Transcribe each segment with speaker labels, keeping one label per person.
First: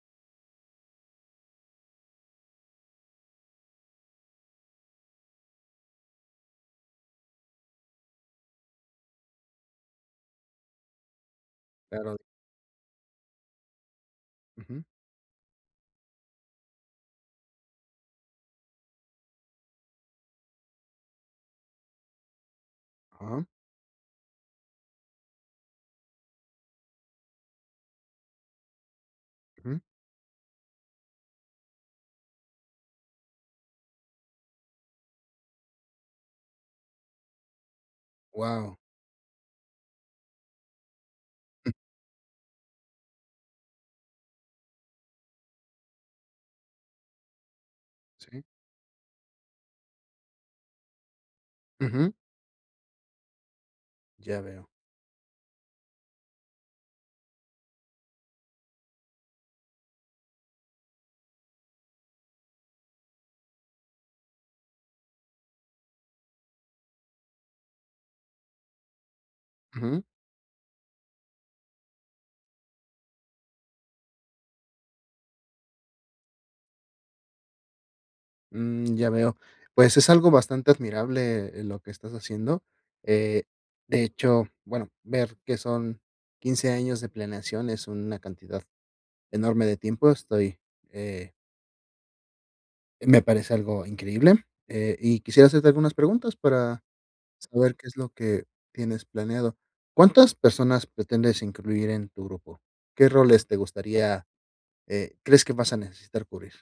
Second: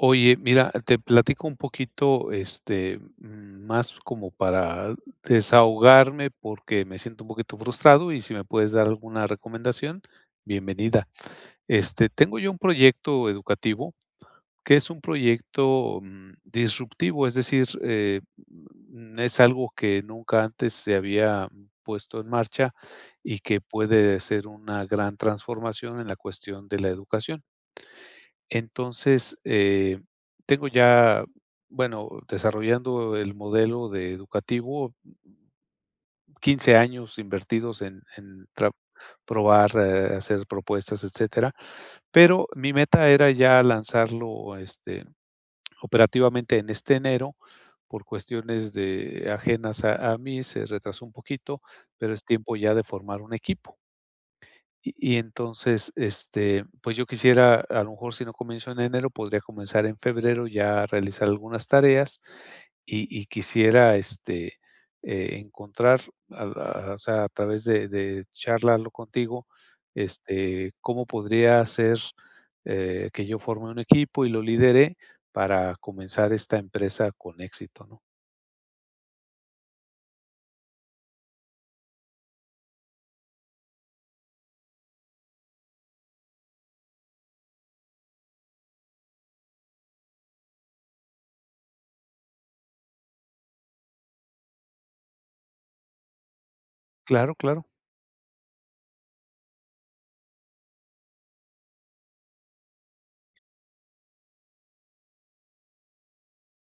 Speaker 1: Oye, mira, te platico un poquito. Este, más como para desahogarme, porque me siento un poquito frustrado, y si me puedes dar alguna recomendación, bienvenida. Este,
Speaker 2: Claro.
Speaker 1: tengo yo un proyecto educativo, que
Speaker 2: Ujú.
Speaker 1: es un proyecto, mm, disruptivo. Es decir, eh, es algo que nunca antes se había puesto en marcha, y
Speaker 2: Ajá.
Speaker 1: que puede ser una gran transformación, en la cuestión de la educación. Entonces,
Speaker 2: Ujú.
Speaker 1: eh, tengo ya bueno, desarrollando el modelo de educativo, 15 años, invertidos en en trap
Speaker 2: Guau.
Speaker 1: probar, eh, hacer propuestas, etcétera. Pero, mi meta era ya lanzarlo, este, operativamente, en este enero. Por
Speaker 2: Si.
Speaker 1: cuestiones de ajenas a a mí, se retrasó un poquito. Pero
Speaker 2: Ujú.
Speaker 1: es tiempo ya, de formar un equipo.
Speaker 2: Ya veo.
Speaker 1: Y y entonces, este, pues yo quisiera, a lo mejor, si no comienzo en enero, podría comenzar en febrero, ya a realizar algunas tareas. Y y quisiera, este, eh, encontrar, al a O sea, a través de de Charlarlo contigo,
Speaker 2: Ujú.
Speaker 1: este, cómo podría ser, eh, que yo forme un equipo, y lo lidere, para comenzar esta empresa con éxito, ¿no?
Speaker 2: Mm, ya veo. Pues, es algo bastante admirable, eh, lo que estás haciendo. Eh, de hecho bueno, ver que son 15 años de planeación, es una cantidad enorme de tiempo. Estoy, eh Me parece algo increíble. Eh, y quisiera hacerte algunas preguntas, para
Speaker 1: Claro, claro.
Speaker 2: saber qué es lo que tienes planeado. ¿Cuántas personas, pretendes incluir en tu grupo? ¿Qué roles te gustaría, eh, crees que vas a necesitar cubrir?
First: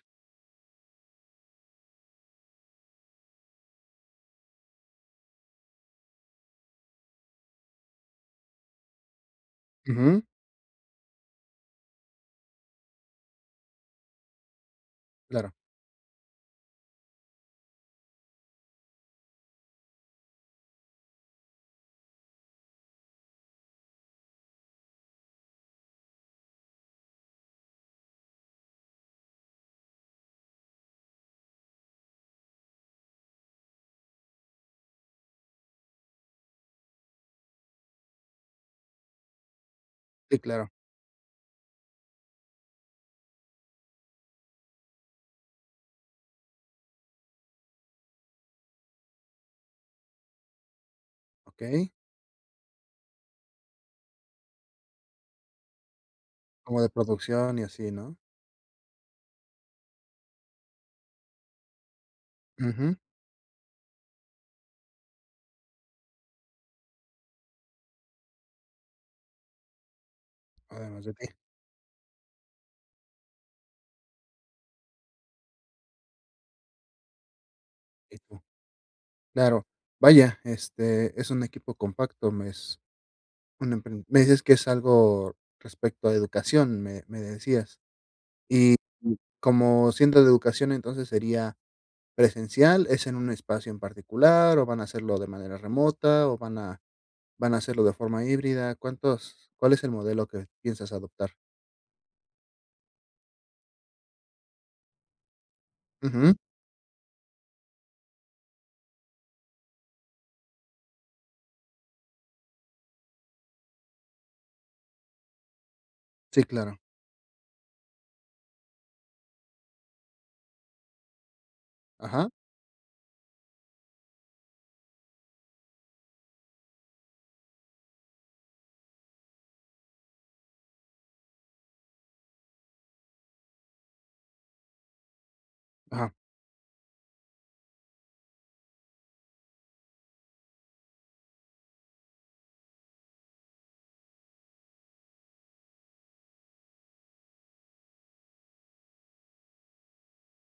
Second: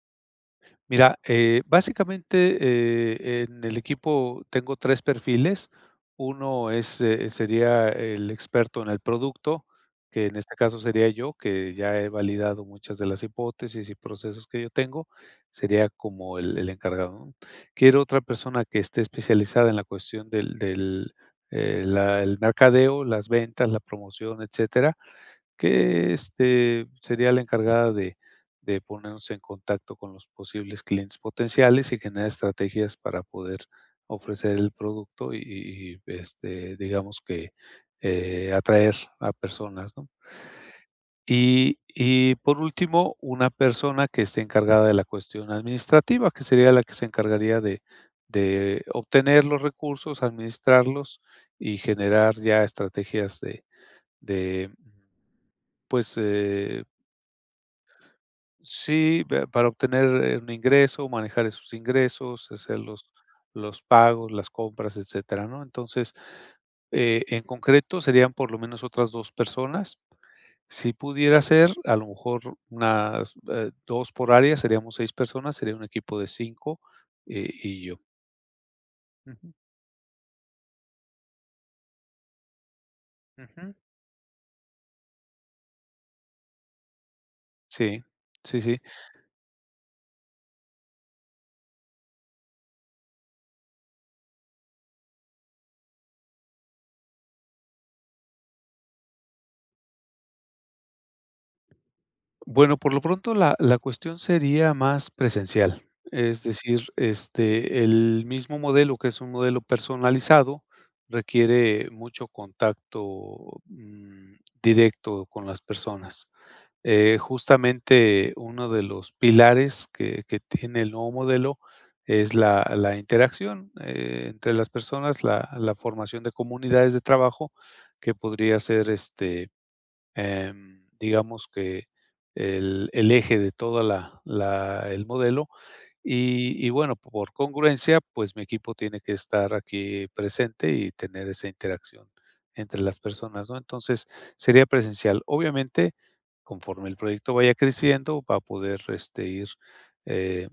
Speaker 1: Mira, eh, básicamente, eh, en el equipo tengo 3 perfiles, uno es, eh, sería el experto en el producto,
Speaker 2: Ujú.
Speaker 1: que en este caso sería yo, que ya he validado muchas de las hipótesis y procesos que yo tengo,
Speaker 2: Claro.
Speaker 1: sería como el el encargado, ¿no? Quiero otra persona que esté especializada en la cuestión del del, eh, la el mercadeo, las ventas, la promoción, etcétera, que, este, sería la encargada de de ponernos en contacto con los posibles clientes potenciales y generar estrategias para poder ofrecer el producto y y, este, digamos que, eh, atraer a personas, ¿no?
Speaker 2: Sí, claro.
Speaker 1: Y y, por último, una persona que esté encargada de la cuestión administrativa, que sería la que se encargaría de de obtener los recursos, administrarlos y
Speaker 2: Okey.
Speaker 1: generar ya estrategias de de, mm, pues,
Speaker 2: Como
Speaker 1: eh.
Speaker 2: de producción y así, ¿no?
Speaker 1: Sí, pero para obtener, eh, un ingreso, manejar esos ingresos, hacer
Speaker 2: Ujú.
Speaker 1: los los pagos, las compras, etcétera, ¿no? Entonces, eh, en concreto, serían por lo menos otras 2 personas. Si
Speaker 2: Además de que.
Speaker 1: pudiera ser, a lo mejor, unas, eh, 2 por área, seríamos 6 personas, sería un equipo de 5, eh, y yo.
Speaker 2: Eh, co
Speaker 1: Ujú.
Speaker 2: claro, vaya, este, es un equipo compacto, me es un
Speaker 1: Ujú.
Speaker 2: empren me dices que es algo respecto a educación, me me decías.
Speaker 1: Sí, sí,
Speaker 2: Y
Speaker 1: sí.
Speaker 2: y como siendo de educación, entonces, ¿sería presencial? ¿Es en un espacio en particular o van a hacerlo de manera remota o van a van a hacerlo de forma híbrida? ¿Cuántos cuál es el modelo que piensas adoptar?
Speaker 1: Bueno, por lo pronto, la la cuestión sería más presencial,
Speaker 2: Ujú.
Speaker 1: es decir, este, el mismo modelo, que es un modelo personalizado, requiere mucho contacto, mm, directo con las personas.
Speaker 2: Sí, claro.
Speaker 1: Eh, justamente uno de los pilares que que tiene el nuevo modelo
Speaker 2: Ajá.
Speaker 1: es la la interacción entre las personas, la la formación de comunidades de trabajo, que podría ser, este, em digamos que el el eje de toda la la el modelo,
Speaker 2: Ajá.
Speaker 1: y y bueno, por congruencia, pues mi equipo tiene que estar aquí presente y tener esa interacción entre las personas ¿no? Entonces, sería presencial. Obviamente, conforme el proyecto vaya creciendo, va a poder, este, ir eh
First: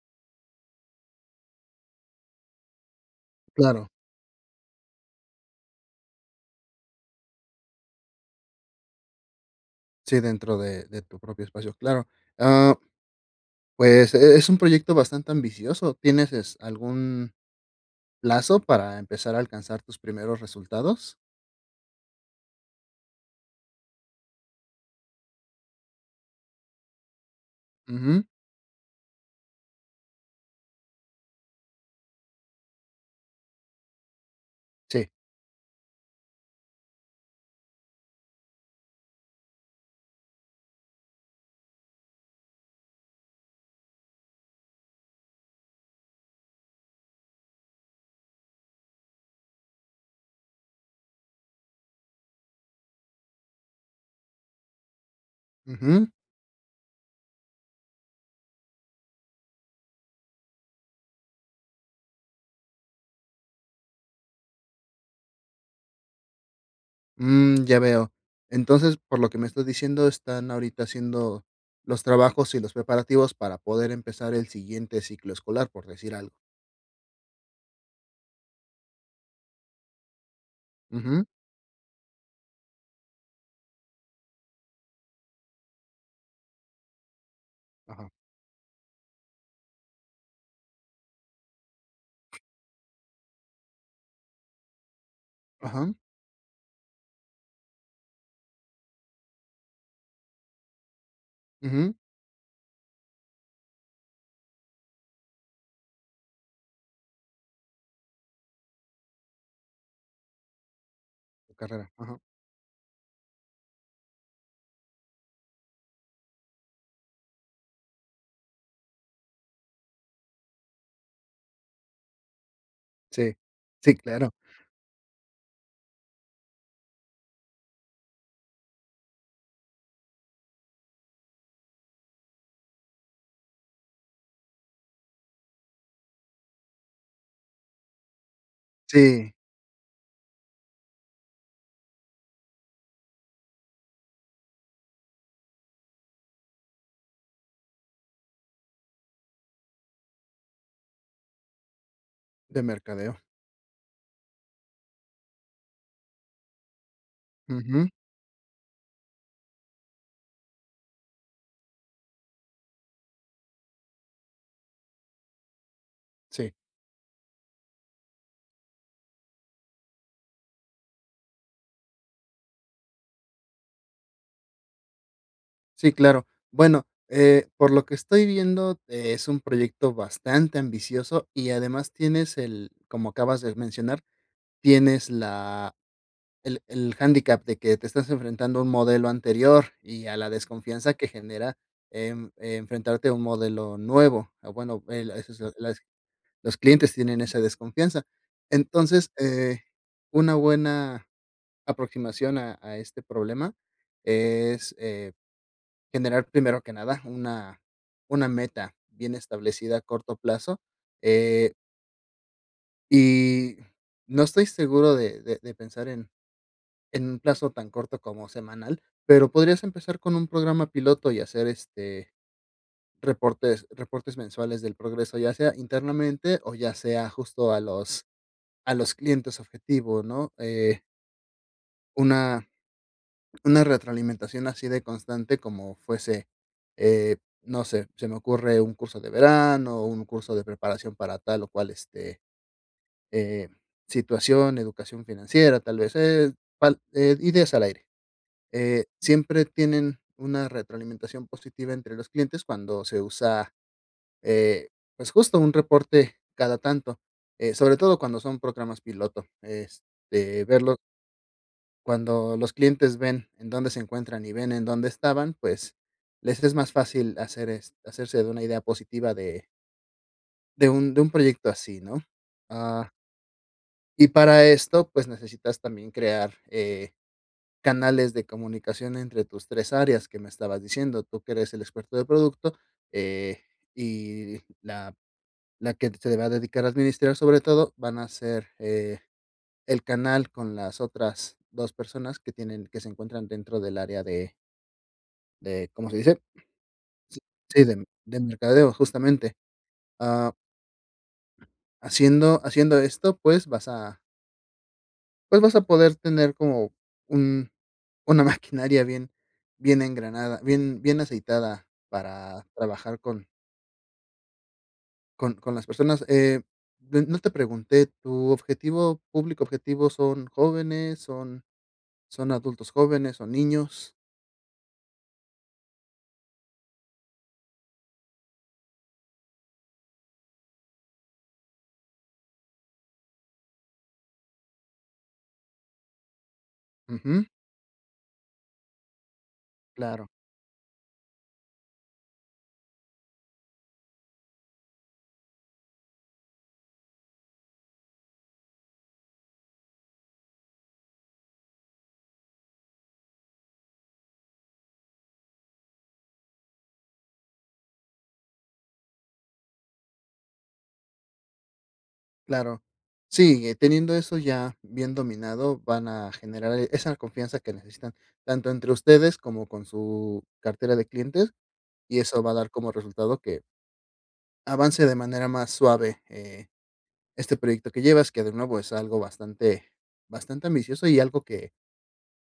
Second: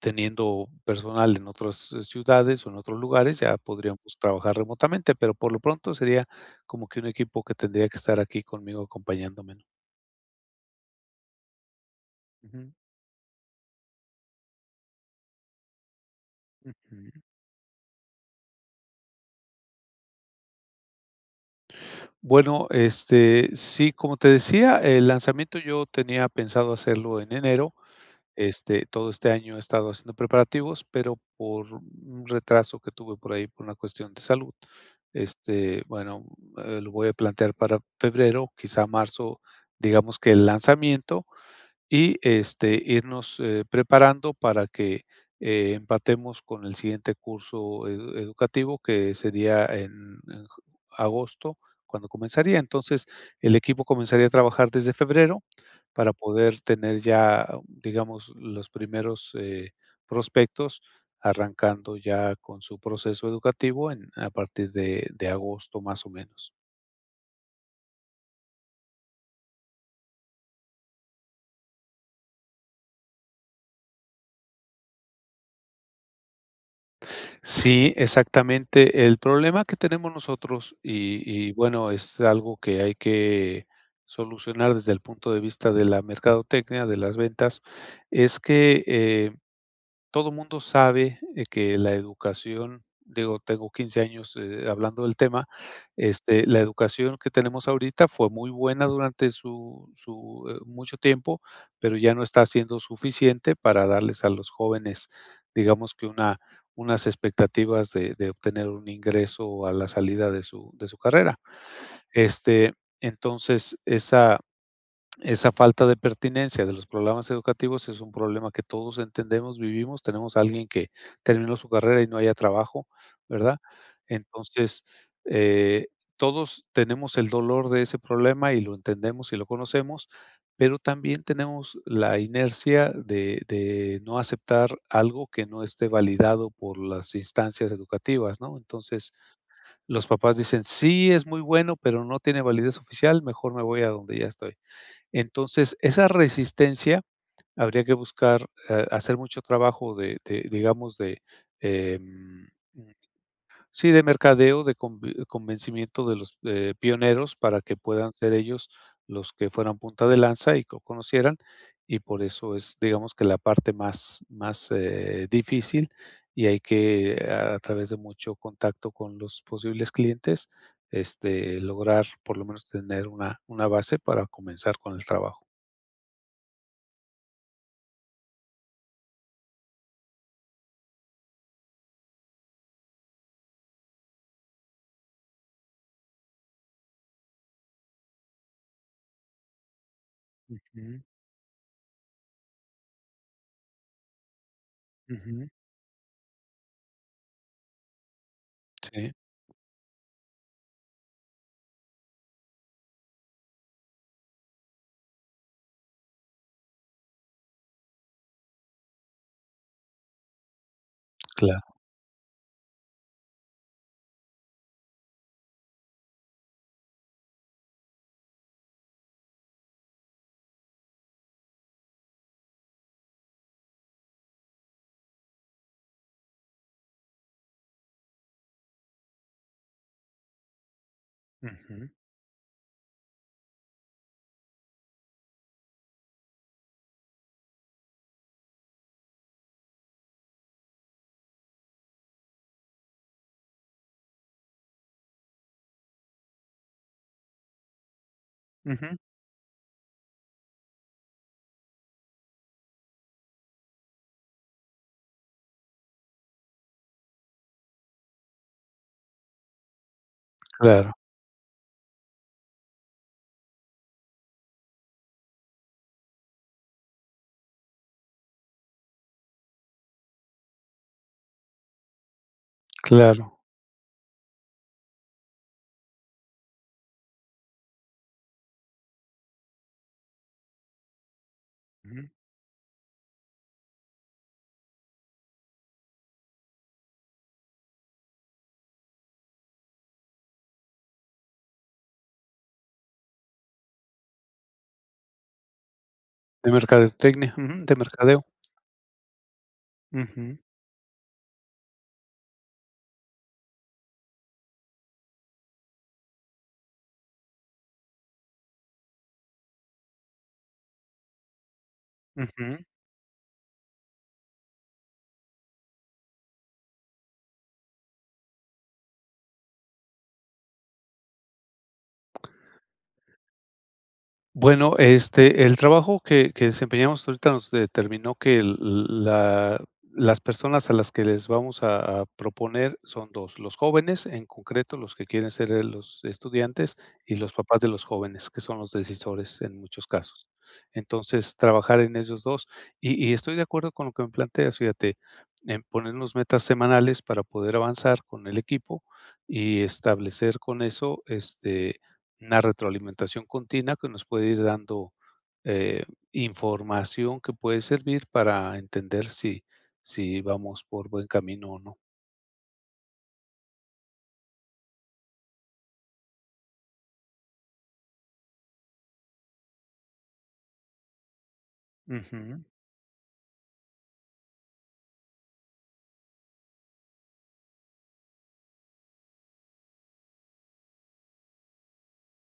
Speaker 1: teniendo personal en otras ciudades o en otros lugares, ya
Speaker 2: Claro.
Speaker 1: podríamos trabajar remotamente. Pero por lo pronto sería como que un equipo que tendría que estar aquí conmigo acompañándome, ¿no?
Speaker 2: Sí, dentro de de tu propio espacio, claro.
Speaker 1: Ujú.
Speaker 2: Ah, pues e es un proyecto bastante ambicioso, ¿tienes es
Speaker 1: Ujú.
Speaker 2: algún plazo para empezar a alcanzar tus primeros resultados?
Speaker 1: Bueno, este, sí, como te decía, el lanzamiento yo tenía pensado hacerlo en enero.
Speaker 2: Ujú.
Speaker 1: Este, todo este año he estado haciendo preparativos, pero por un retraso que tuve por ahí por una cuestión de salud,
Speaker 2: Sí.
Speaker 1: este, bueno, eh, lo voy a plantear para febrero, quizá marzo, digamos que el lanzamiento. Y, este, irnos, eh, preparando para que, eh, empatemos con el siguiente curso ed educativo, que sería en en j agosto, cuando comenzaría. Entonces, el equipo comenzaría a trabajar desde febrero
Speaker 2: Ujú.
Speaker 1: para poder tener ya, digamos, los primeros, eh, prospectos arrancando ya con su proceso educativo en a partir de de agosto, más o menos.
Speaker 2: Mm, ya veo. Entonces, por lo que me estás diciendo, están ahorita haciendo los trabajos y los preparativos para poder empezar el siguiente ciclo escolar, por decir algo.
Speaker 1: Sí, exactamente. El problema que tenemos nosotros, y
Speaker 2: Ujú.
Speaker 1: y bueno, es algo que hay que solucionar desde el punto de vista de la mercadotecnia, de las ventas,
Speaker 2: Ajá.
Speaker 1: es que, eh, todo mundo sabe que la educación digo, tengo 15 años, eh, hablando del tema,
Speaker 2: Ajá.
Speaker 1: este, la educación que tenemos ahorita fue muy buena durante su su, eh, mucho tiempo,
Speaker 2: Ujú.
Speaker 1: pero ya no está siendo suficiente para darles a los jóvenes, digamos que una unas expectativas de de obtener un ingreso a la salida de su de su carrera.
Speaker 2: Carrera, ajá.
Speaker 1: Este, entonces, esa esa falta de pertinencia de los programas educativos es un problema que todos entendemos, vivimos, tenemos a alguien que terminó su carrera y no halla trabajo,
Speaker 2: Sí,
Speaker 1: ¿verdad?
Speaker 2: sí, claro.
Speaker 1: Entonces, eh, todos tenemos el dolor de ese problema y lo entendemos y lo conocemos, pero también tenemos la inercia de de no aceptar algo que no esté validado por las instancias educativas, ¿no? Entonces,
Speaker 2: Si.
Speaker 1: los papás dicen: "Sí, es muy bueno, pero no tiene validez oficial, mejor me voy a donde ya estoy". Entonces, esa resistencia habría que buscar, eh, hacer mucho trabajo de de, digamos, de, em
Speaker 2: De mercadeo.
Speaker 1: sí, de mercadeo, de convi convencimiento de los de pioneros para que
Speaker 2: Ujú.
Speaker 1: puedan ser ellos los que fueran punta de lanza y que conocieran, y por eso es, digamos, que la parte más más, eh, difícil, y
Speaker 2: Si.
Speaker 1: hay que, a través de mucho contacto con los posibles clientes, este, lograr, por lo menos, tener una una base para comenzar con el trabajo.
Speaker 2: Sí, claro. Bueno, eh, por lo que estoy viendo, es un proyecto bastante ambicioso y además tienes el, como acabas de mencionar, tienes la el el handicap de que te estás enfrentando a un modelo anterior y a la desconfianza
Speaker 1: Ujú.
Speaker 2: que genera, em, enfrentarte a un modelo nuevo. O bueno, el, eso es
Speaker 1: Ujú.
Speaker 2: la las los clientes tienen esa desconfianza. Entonces
Speaker 1: Si.
Speaker 2: eh, una buena aproximación a a este problema es, eh, generar, primero que nada, una una meta bien establecida a corto plazo, eh.
Speaker 1: Claro.
Speaker 2: Y, no estoy seguro de de de pensar en en un plazo tan corto como semanal, pero podrías empezar con un programa piloto y hacer, este, reportes reportes mensuales del progreso. Ya sea internamente o ya sea justo a los a los clientes objetivo, ¿no? eh
Speaker 1: Ujú.
Speaker 2: una una retroalimentación así de constante como fuese, eh, no sé. Se me ocurre un curso de verano o un curso de preparación para tal o cual, este, eh, situación, educación financiera, tal vez es al eh, ideas al aire. Eh,
Speaker 1: Ujú.
Speaker 2: siempre tienen una retroalimentación positiva entre los clientes cuando se usa, eh, pues justo un reporte cada tanto. Eh, sobre todo cuando son programas piloto. Este, verlo
Speaker 1: Claro.
Speaker 2: cuando los clientes ven en dónde se encuentran y ven en dónde estaban, pues les es más fácil hacer est hacerse de una idea positiva de de un de un proyecto así ¿no? Ah
Speaker 1: Claro.
Speaker 2: y para esto, pues, necesitas también crear, eh, canales de comunicación entre tus 3 áreas que me estabas diciendo, tú que eres el experto de
Speaker 1: Ujú.
Speaker 2: producto, eh, y la la que se le va a dedicar a administrar sobre todo van a ser, eh, el canal con las otras 2 personas que tienen que se encuentran dentro del área de. De, ¿cómo se dice?
Speaker 1: De
Speaker 2: Sí,
Speaker 1: mercadotecnia,
Speaker 2: sí
Speaker 1: ujú, de
Speaker 2: de, del
Speaker 1: mercadeo.
Speaker 2: mercadeo justamente, ah
Speaker 1: Ujú.
Speaker 2: haciendo haciendo esto, pues, vas a pues vas a poder tener, como un una maquinaria bien bien engranada bien bien aceitada para
Speaker 1: Ujú.
Speaker 2: trabajar con con con las personas. Eh, de no te pregunté, ¿tu objetivo público objetivo son jóvenes son son adultos jóvenes, son niños?
Speaker 1: Bueno, este, el trabajo que que desempeñamos ahorita nos determinó que el, l la las personas a las que les vamos a a proponer son 2 dos, los jóvenes, en concreto, los que quieren ser, eh, los estudiantes, y
Speaker 2: Ujú.
Speaker 1: los papás de los jóvenes, que son los decisores en muchos
Speaker 2: Claro.
Speaker 1: casos. Entonces, trabajar en esos dos. Y y estoy de acuerdo con lo que me planteas, fíjate, en ponernos metas semanales para poder avanzar con el equipo y establecer con eso, este, una retroalimentación continua que nos puede ir dando, eh, información que puede servir para entender si si vamos por buen camino o no.
Speaker 2: Claro, sí, teniendo eso ya bien dominado van a generar esa confianza que necesitan, tanto entre ustedes como con su cartera de clientes, y eso va a
Speaker 1: Ujú.
Speaker 2: dar como resultado que, avance de manera más suave, eh, este proyecto que llevas, que de nuevo es algo bastante, bastante ambicioso y algo que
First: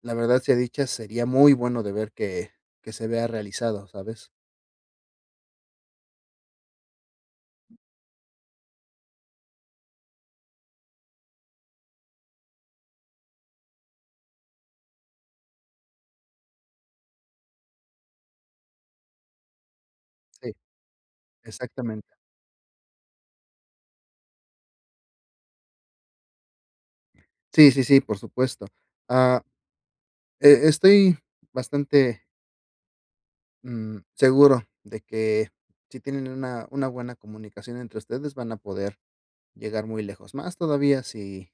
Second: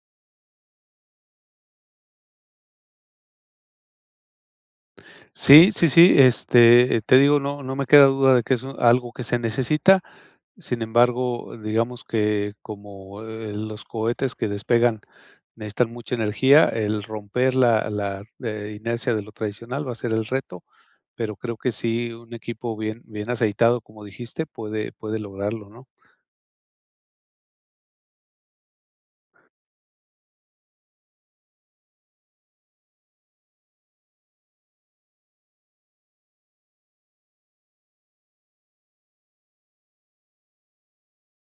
Speaker 2: la verdad, sea dicha sería muy bueno de ver que que se vea realizado, ¿sabes?
Speaker 1: Sí, sí, sí, este, te digo, no no me queda duda de que es algo que se necesita, sin embargo, digamos que como, eh, los cohetes que despegan necesitan mucha energía, el romper la la inercia de lo tradicional va a ser el
Speaker 2: Sí,
Speaker 1: reto, pero creo que sí
Speaker 2: exactamente.
Speaker 1: un equipo bien bien aceitado, como dijiste, puede puede lograrlo, ¿no?
Speaker 2: Sí, sí, sí, por supuesto. Ah, e estoy bastante mm, seguro de que si tienen una una buena comunicación entre ustedes van a poder llegar muy lejos. Más todavía si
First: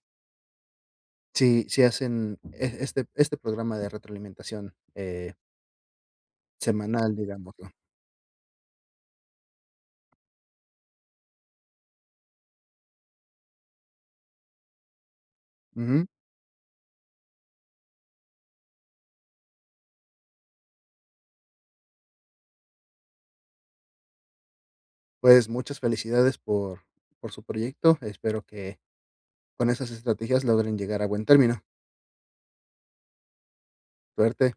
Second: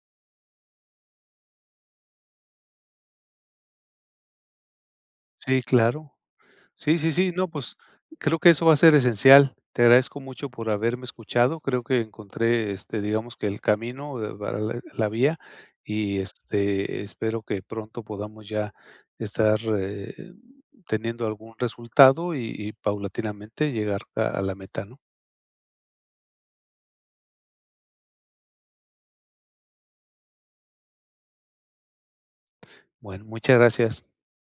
Speaker 2: si si hacen e este este programa de retroalimentación. Eh
Speaker 1: Sí, claro. Sí, sí,
Speaker 2: semanal,
Speaker 1: sí, no,
Speaker 2: digámoslo.
Speaker 1: pues, creo que eso va a ser esencial. Te agradezco mucho por haberme escuchado. Creo que encontré, este, digamos que el camino de para de a la vía.
Speaker 2: Ujú.
Speaker 1: Y, este, espero que pronto podamos ya estar, eh, teniendo algún resultado y y paulatinamente llegar a a la meta, ¿no?
Speaker 2: Pues muchas felicidades por por su proyecto. Espero que, con esas estrategias logren llegar a buen término.
Speaker 1: Bueno, muchas gracias.
Speaker 2: Suerte.